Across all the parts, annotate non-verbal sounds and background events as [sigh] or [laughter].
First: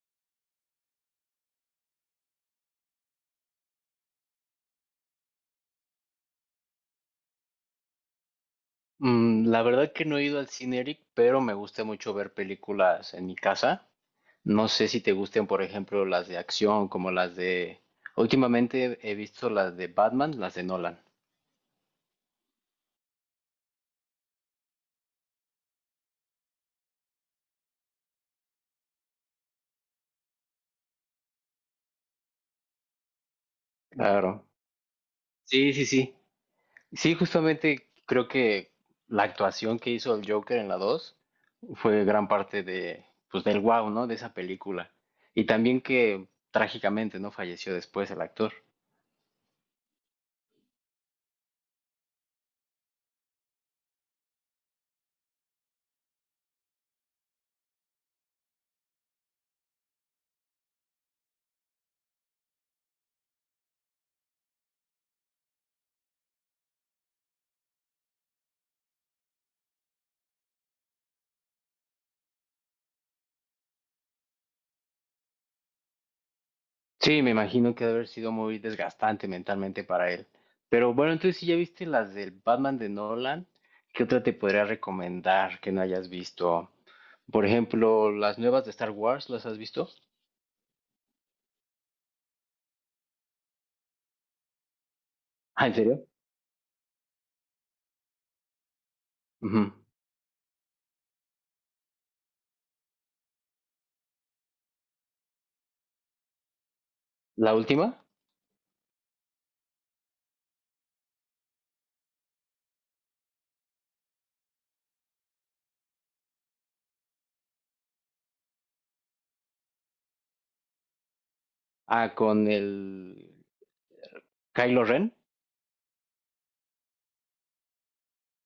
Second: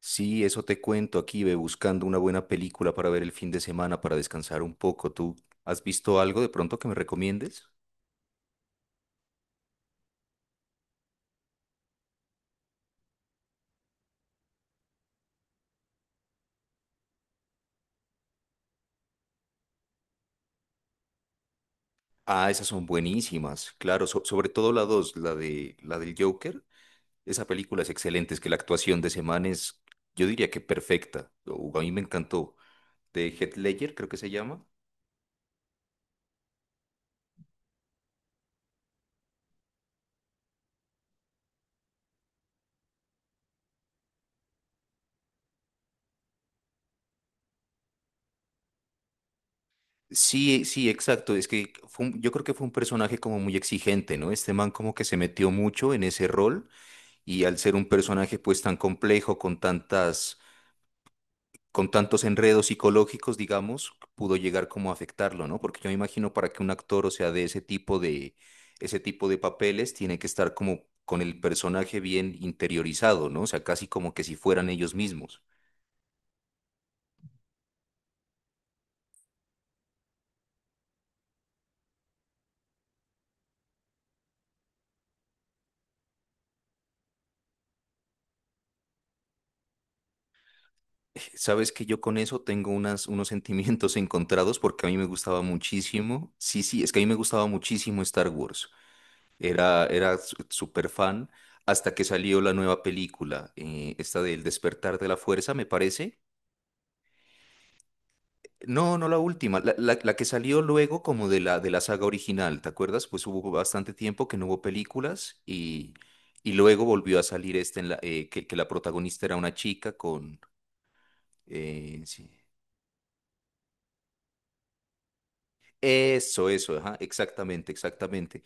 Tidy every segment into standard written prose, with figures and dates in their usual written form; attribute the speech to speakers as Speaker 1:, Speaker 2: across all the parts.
Speaker 1: Sí, eso te cuento aquí, ve buscando una buena película para ver el fin de semana, para descansar un poco. ¿Tú has visto algo de pronto que me recomiendes?
Speaker 2: La verdad que no he ido al cine, Eric, pero me gusta mucho ver películas en mi casa. No sé si te gusten, por ejemplo, las de acción, como las de... Últimamente he visto las de Batman, las de Nolan.
Speaker 1: Ah, esas son buenísimas, claro, sobre todo la dos, la de la del Joker. Esa película es excelente, es que la actuación de ese man es, yo diría que perfecta. A mí me encantó. De Heath Ledger, creo que se
Speaker 2: Claro.
Speaker 1: llama.
Speaker 2: Sí, sí, sí. Sí, justamente creo que la actuación que hizo el Joker en la 2 fue gran parte de, pues, del wow, ¿no? De esa película. Y también que trágicamente, ¿no? Falleció después el actor.
Speaker 1: Sí, sí, exacto. Es que yo creo que fue un personaje como muy exigente, ¿no? Este man como que se metió mucho en ese rol. Y al ser un personaje pues tan complejo, con tantos enredos psicológicos, digamos, pudo llegar como a afectarlo, ¿no? Porque yo me imagino para que un actor, o sea, ese tipo de papeles, tiene que estar como con el personaje bien interiorizado, ¿no? O sea, casi como que si fueran ellos mismos.
Speaker 2: Sí, me imagino que debe haber sido muy desgastante mentalmente para él. Pero bueno, entonces si ya viste las del Batman de Nolan, ¿qué otra te podría recomendar que no hayas visto? Por ejemplo, las nuevas de Star Wars, ¿las has visto?
Speaker 1: [laughs] Sabes que yo con eso tengo unos sentimientos [laughs] encontrados porque a mí me gustaba
Speaker 2: Ah, ¿en serio?
Speaker 1: muchísimo. Sí, sí, es que a mí me gustaba muchísimo Star Wars.
Speaker 2: Ujú.
Speaker 1: Era súper fan hasta que salió la nueva película, esta del Despertar de la Fuerza, me parece.
Speaker 2: ¿La última?
Speaker 1: No, no la última, la que salió luego como de de la saga original, ¿te acuerdas? Pues hubo bastante tiempo que no hubo películas y luego volvió a salir esta en la, que la protagonista era una chica con…
Speaker 2: Ah,
Speaker 1: sí.
Speaker 2: con el Kylo Ren.
Speaker 1: Eso, ajá, exactamente, exactamente.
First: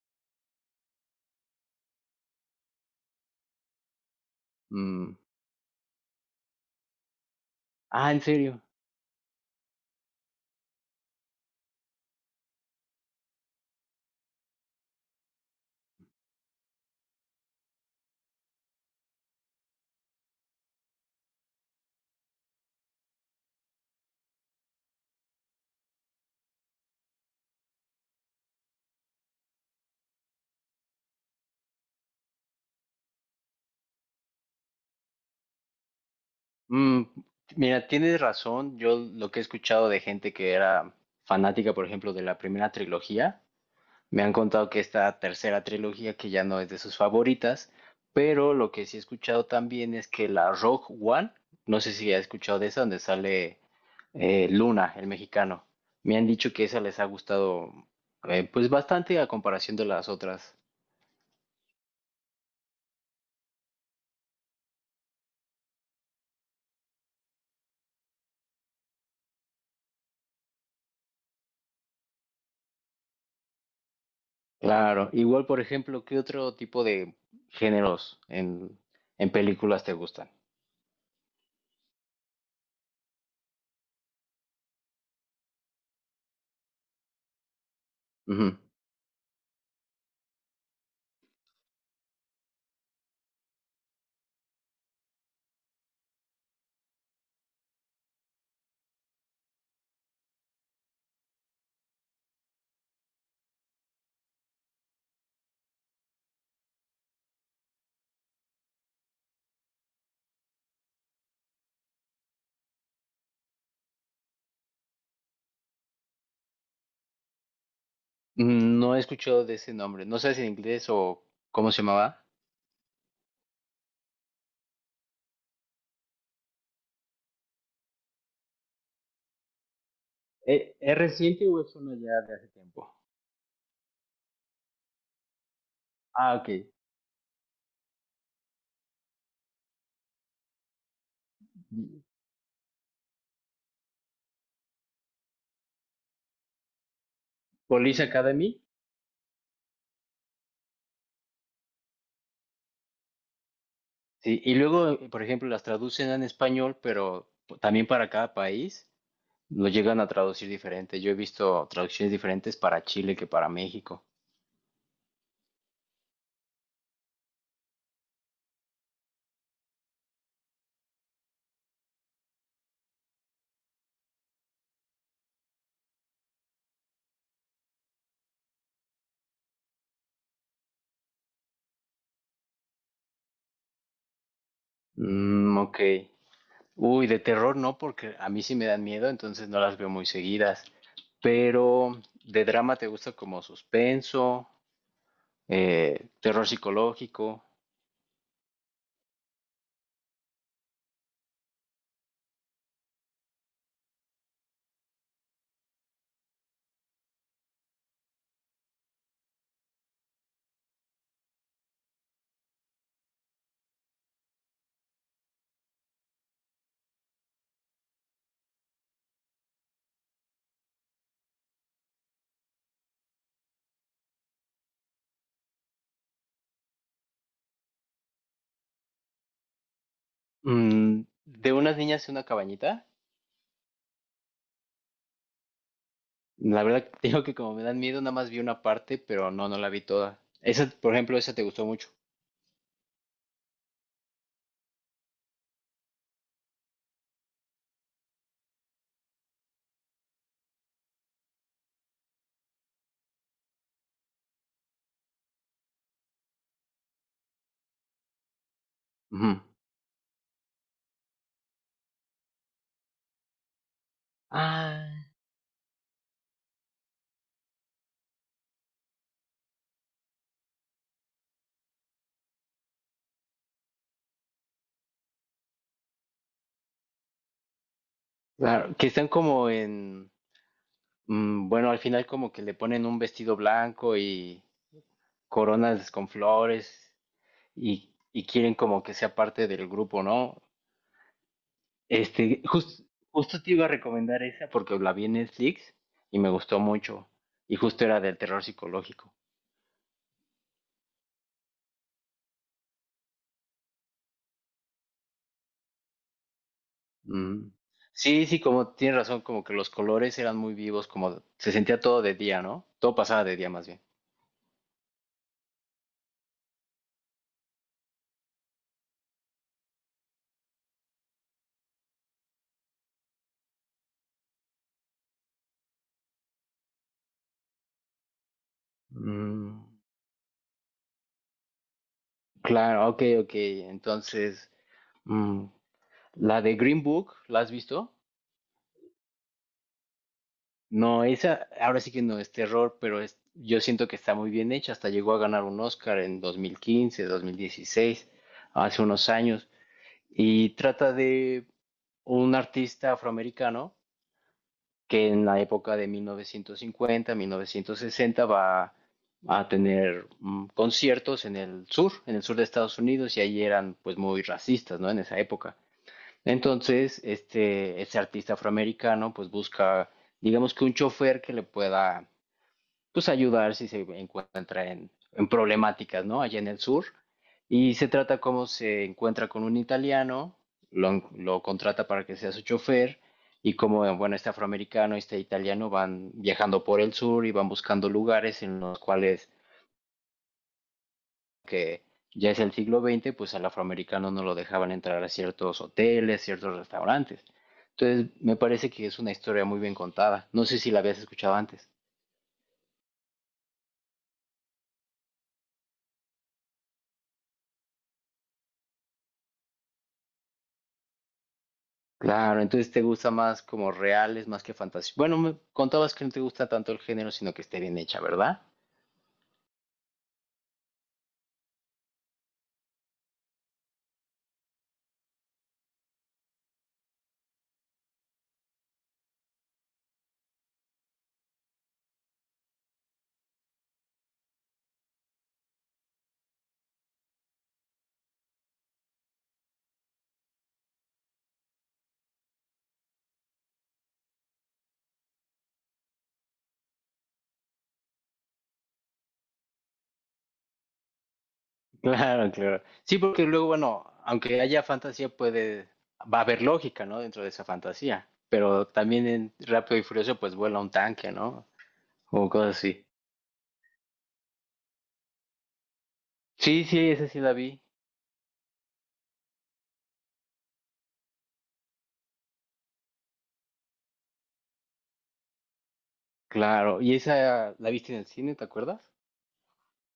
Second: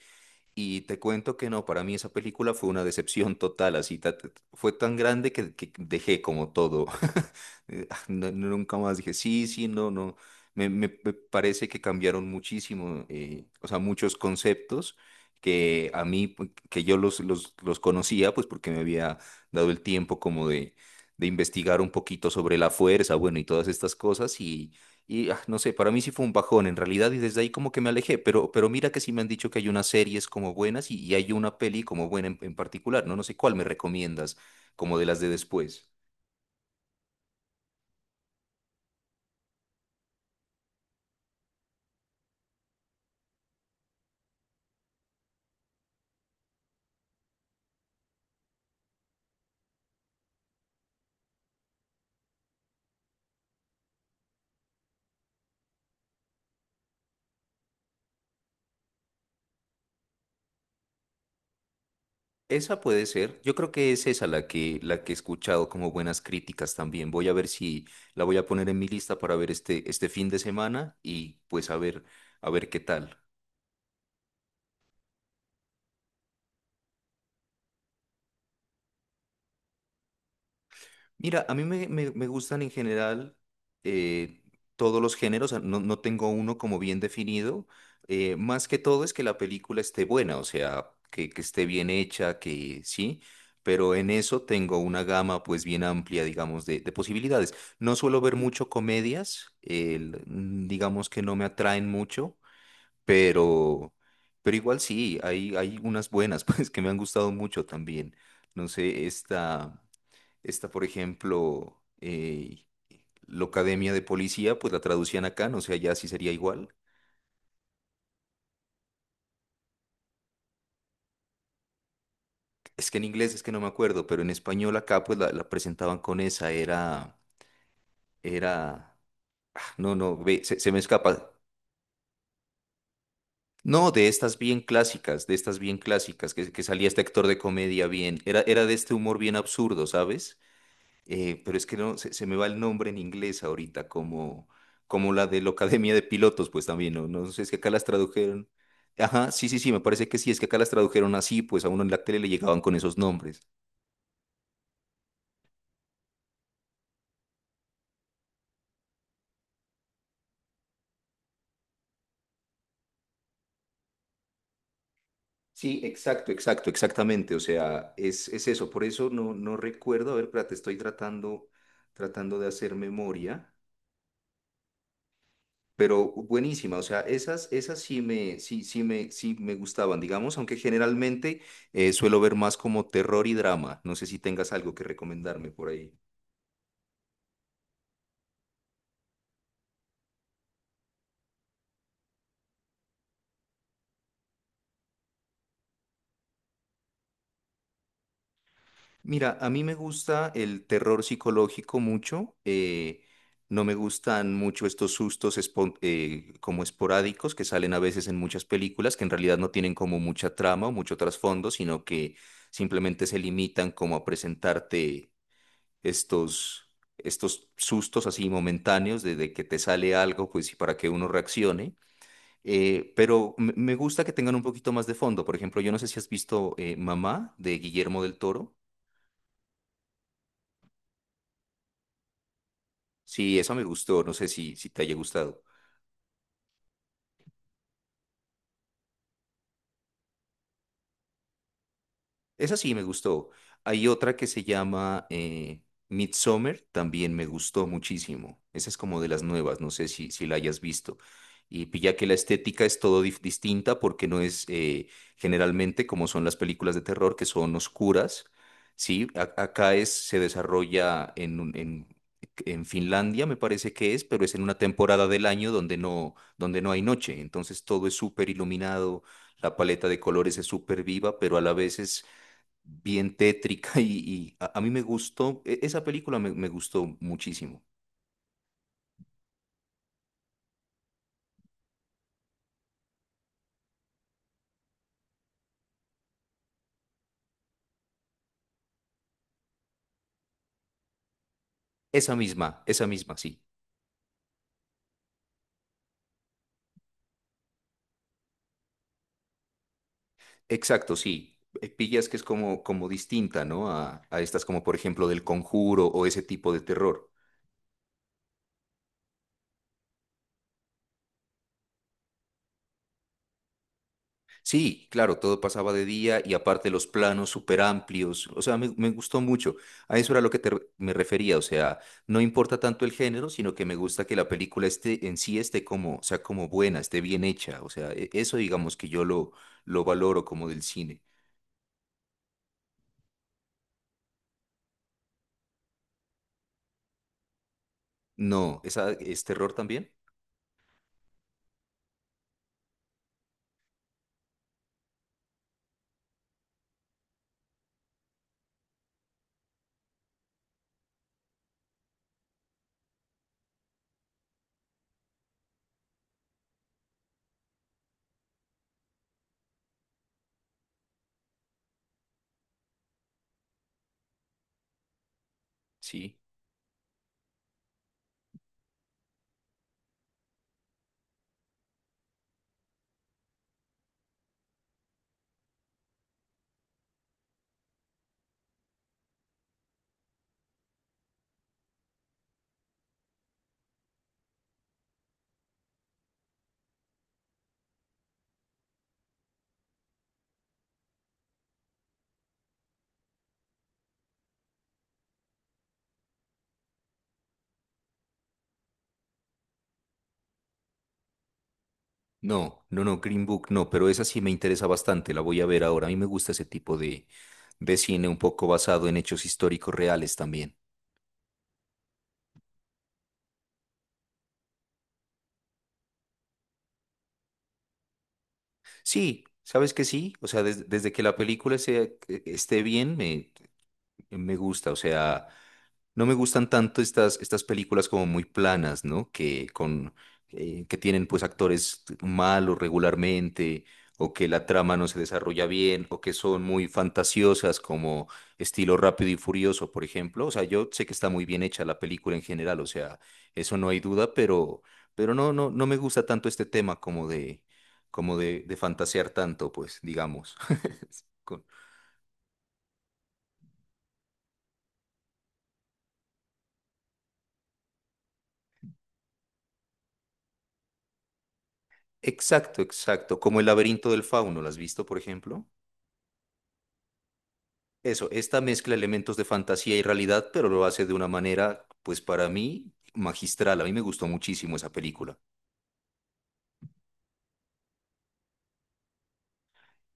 Speaker 1: Y te cuento que no, para mí esa película fue una decepción total, así fue tan
Speaker 2: Mm.
Speaker 1: grande que dejé como todo. [laughs]
Speaker 2: Ah, en serio.
Speaker 1: Nunca más dije, sí, sí, no, no. Me parece que cambiaron muchísimo, o sea, muchos conceptos que a mí, pues, que yo los conocía, pues porque me había dado el tiempo como de investigar un poquito sobre la fuerza, bueno, y todas estas cosas, no sé, para mí sí fue un bajón en realidad y desde ahí como que me alejé, pero mira que sí me han dicho que hay unas series como buenas y hay una peli como buena en particular, ¿no? No sé cuál me recomiendas, como de las de después.
Speaker 2: Mm, Mira, tienes razón. Yo lo que he escuchado de gente que era fanática, por ejemplo, de la primera trilogía, me han contado que esta tercera trilogía, que ya no es de sus favoritas, pero lo que sí he escuchado también es que la Rogue One, no sé si has escuchado de esa, donde sale Luna, el mexicano. Me han dicho que esa les ha gustado pues bastante a comparación de las otras.
Speaker 1: Esa puede ser, yo creo que es esa la que he escuchado como buenas críticas también. Voy a ver si la voy a poner en mi lista para ver este fin de semana y pues a ver qué tal.
Speaker 2: Claro, igual por ejemplo, ¿qué otro tipo de géneros en películas te gustan?
Speaker 1: Mira, a mí me gustan en general eh, todos los géneros, o sea, no, no tengo uno como bien definido.
Speaker 2: Ujú.
Speaker 1: Más que todo es que la película esté buena, o sea, que esté bien hecha, que sí, pero en eso tengo una gama pues bien amplia, digamos, de posibilidades. No suelo ver mucho comedias, digamos que no me atraen mucho, pero, pero igual sí, hay unas buenas [laughs] pues que me han gustado mucho también. No sé, esta… Está, por ejemplo, Locademia de Policía, pues la traducían acá, no sé, allá sí sería igual.
Speaker 2: No he escuchado de ese nombre, no sé si en inglés o cómo se llamaba.
Speaker 1: Es que en inglés es que no me acuerdo, pero en español acá pues la presentaban con esa, era, era, no, no, ve, se me
Speaker 2: ¿Es
Speaker 1: escapa.
Speaker 2: reciente o es uno ya de hace tiempo?
Speaker 1: No, de estas bien clásicas, de estas bien clásicas,
Speaker 2: Ah, ok.
Speaker 1: que salía este actor de comedia bien, era, era de este humor bien absurdo, ¿sabes? Pero es que no, se me va el nombre en inglés ahorita, como la de la Academia de Pilotos, pues también, no, no sé, es que acá las
Speaker 2: Police
Speaker 1: tradujeron.
Speaker 2: Academy.
Speaker 1: Ajá, sí, sí, sí, me parece que sí, es que acá las tradujeron así, pues a uno en la tele le llegaban con esos nombres.
Speaker 2: Sí, y luego, por ejemplo, las traducen en español, pero también para cada país lo llegan a traducir diferente. Yo he visto traducciones diferentes para Chile que para México.
Speaker 1: Sí, exacto, exacto, exactamente, o sea, es eso, por eso no, no recuerdo, a ver, espérate, tratando de hacer memoria. Pero buenísima, o sea, esas, sí me gustaban, digamos, aunque generalmente suelo ver más como terror y drama. No sé si tengas algo que recomendarme
Speaker 2: Mm,
Speaker 1: por
Speaker 2: ok.
Speaker 1: ahí.
Speaker 2: Uy, de terror no, porque a mí sí me dan miedo, entonces no las veo muy seguidas. Pero de drama te gusta como suspenso, terror psicológico.
Speaker 1: Mira, a mí me gusta el terror psicológico mucho. No me gustan mucho estos como esporádicos que salen a veces en muchas películas, que en realidad no tienen como mucha trama o mucho trasfondo, sino que simplemente se limitan como a presentarte. estos, estos sustos así momentáneos de que te sale algo, pues y para que uno reaccione. Pero me gusta que tengan un poquito más de fondo. Por ejemplo, yo no sé si has visto Mamá, de Guillermo del Toro.
Speaker 2: Mm, de unas niñas en una cabañita.
Speaker 1: Sí, esa me gustó. No sé si, si te haya gustado.
Speaker 2: La verdad, [laughs] te digo que como me dan miedo, nada más vi una parte, pero no, no la vi toda. Esa, por ejemplo, esa te gustó mucho.
Speaker 1: Esa sí me gustó. Hay otra que se llama Midsommar, también me gustó muchísimo. Esa es como de las nuevas, no sé si, si la hayas visto. Y pilla que la estética es todo distinta porque no es generalmente como son las películas de terror que son oscuras, ¿sí?
Speaker 2: Ujú.
Speaker 1: Acá es, se desarrolla en Finlandia, me parece que es, pero es en una
Speaker 2: Ah,
Speaker 1: temporada del año donde no hay noche. Entonces todo es súper iluminado, la paleta de colores es súper viva, pero a la vez es bien tétrica [laughs] y, a mí me gustó, esa película me gustó muchísimo.
Speaker 2: claro, que están como en, bueno, al final como que le ponen un vestido blanco y coronas con flores y quieren como que sea parte del grupo, ¿no? Este, jus-
Speaker 1: Esa misma,
Speaker 2: Justo
Speaker 1: sí.
Speaker 2: te iba a recomendar esa porque la vi en Netflix y me gustó mucho y justo era del terror psicológico.
Speaker 1: Exacto, sí. Pillas que es como, como distinta, ¿no? A estas como por ejemplo del Conjuro o ese tipo de terror.
Speaker 2: Mm. Sí, sí, como tienes razón, como que los colores eran muy vivos, como se sentía todo de día, ¿no? Todo pasaba de día más bien.
Speaker 1: Sí, claro, todo pasaba de día y aparte los planos súper amplios, o sea, me gustó mucho. A eso era lo que me refería, o sea, no importa tanto el género, sino que me gusta que la película esté en sí esté como, sea como buena, esté bien hecha, o sea, eso digamos que yo
Speaker 2: Mm,
Speaker 1: lo valoro como del cine.
Speaker 2: Claro, ok, ok. Entonces, mm, la de Green Book, ¿la has visto?
Speaker 1: No, ¿esa es terror también?
Speaker 2: No, esa ahora sí que no es terror, pero es, yo siento que está muy bien hecha. Hasta llegó a ganar un Oscar en 2015, 2016, hace unos años. Y trata de un artista afroamericano que en la época de 1950, 1960 va a tener conciertos en el sur de Estados Unidos, y ahí eran pues muy racistas, ¿no? En esa época.
Speaker 1: Sí.
Speaker 2: Entonces, este, ese artista afroamericano pues busca, digamos que un chofer que le pueda pues ayudar si se encuentra en problemáticas, ¿no? Allá en el sur. Y se trata cómo se encuentra con un italiano, lo contrata para que sea su chofer y como, bueno, este afroamericano y este italiano van viajando por el sur y van buscando lugares en los cuales que ya es el siglo XX, pues al afroamericano no lo dejaban entrar a ciertos hoteles, ciertos restaurantes. Entonces, me parece que es una historia muy bien contada. No sé si la habías escuchado antes.
Speaker 1: No, no, no, Green Book no, pero esa sí me interesa bastante, la voy a ver ahora. A mí me gusta ese tipo de cine un poco basado en hechos históricos reales también.
Speaker 2: Claro, entonces te gusta más como reales, más que fantasía. Bueno, me contabas que no te gusta tanto el género, sino que esté bien hecha, ¿verdad? [laughs]
Speaker 1: Sí, sabes que sí, o sea, desde que la película esté bien, me gusta, o sea, no me gustan tanto estas, estas películas como muy planas, ¿no? Que tienen pues actores malos regularmente, o que la trama no se desarrolla bien, o que son muy fantasiosas como estilo Rápido y Furioso, por ejemplo. O sea, yo sé que está muy bien hecha la película en general, o sea, eso no hay duda, pero no, no, no me gusta tanto este tema como de, de fantasear tanto, pues, digamos. [laughs] Con-
Speaker 2: Claro, claro. Sí, porque luego, bueno, aunque haya fantasía, puede, va a haber lógica, ¿no? Dentro de esa fantasía. Pero también en Rápido y Furioso, pues vuela un tanque, ¿no? O cosas
Speaker 1: Exacto,
Speaker 2: así.
Speaker 1: exacto. Como El laberinto del fauno, ¿las has visto, por ejemplo?
Speaker 2: Sí, sí, esa sí la vi.
Speaker 1: Eso, esta mezcla elementos de fantasía y realidad, pero lo hace de una manera, pues para mí, magistral. A mí me gustó muchísimo esa película.
Speaker 2: Claro. ¿Y esa la viste en el cine, te acuerdas?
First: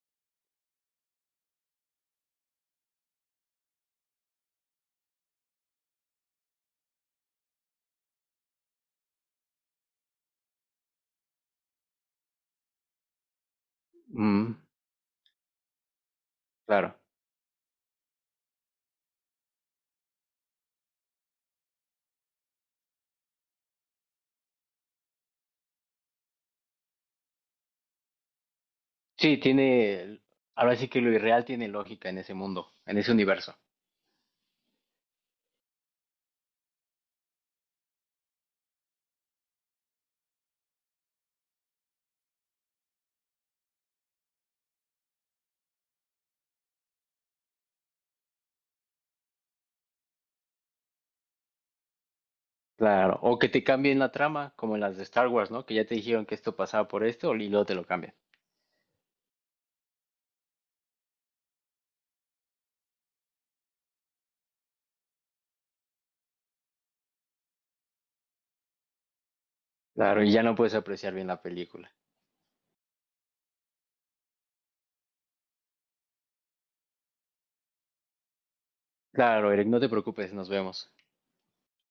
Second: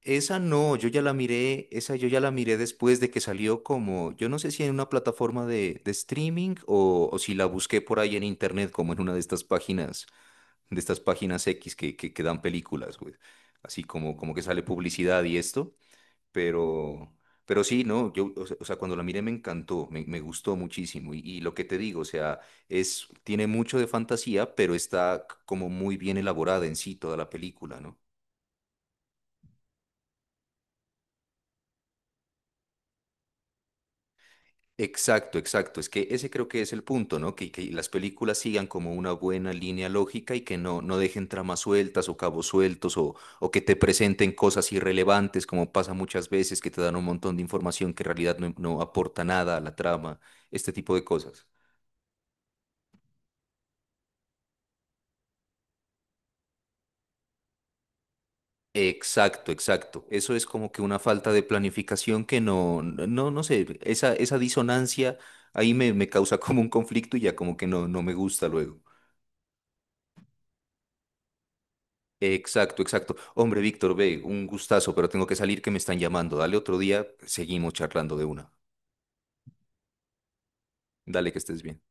Speaker 1: Esa no, yo ya la miré, esa yo ya la miré después de que salió como, yo no sé si en una plataforma de streaming o si la busqué por ahí en internet, como en una de estas páginas X que dan películas, güey. Así como, como que
Speaker 2: Mm,
Speaker 1: sale publicidad y esto.
Speaker 2: claro.
Speaker 1: Pero, pero sí, no, yo, o sea, cuando la miré me encantó, me gustó muchísimo. Y lo que te digo, o sea, es, tiene mucho de fantasía, pero está como muy bien elaborada en sí toda la película, ¿no?
Speaker 2: Sí, tiene, ahora sí que lo irreal tiene lógica en ese mundo, en ese universo.
Speaker 1: Exacto, exacto. Es que ese creo que es el punto, ¿no? Que las películas sigan como una buena línea lógica y que no, no dejen tramas sueltas o cabos sueltos o que te presenten cosas irrelevantes, como pasa muchas veces, que te dan un montón de información que en realidad no, no aporta nada a la trama, este tipo de cosas.
Speaker 2: Claro, o que te cambien la trama, como en las de Star Wars, ¿no? Que ya te dijeron que esto pasaba por esto y luego te lo cambian.
Speaker 1: Exacto, exacto. Eso es como que una falta de planificación que no, no sé, esa disonancia ahí me causa [laughs] como un conflicto y ya como que no, no me gusta luego.
Speaker 2: Claro, y ya no puedes apreciar bien la película.
Speaker 1: Exacto, exacto. Hombre, Víctor, ve, un gustazo, pero tengo que salir que me están llamando. Dale otro día, seguimos charlando de una.
Speaker 2: Claro, Eric, no te preocupes, nos vemos.
Speaker 1: Dale que estés bien.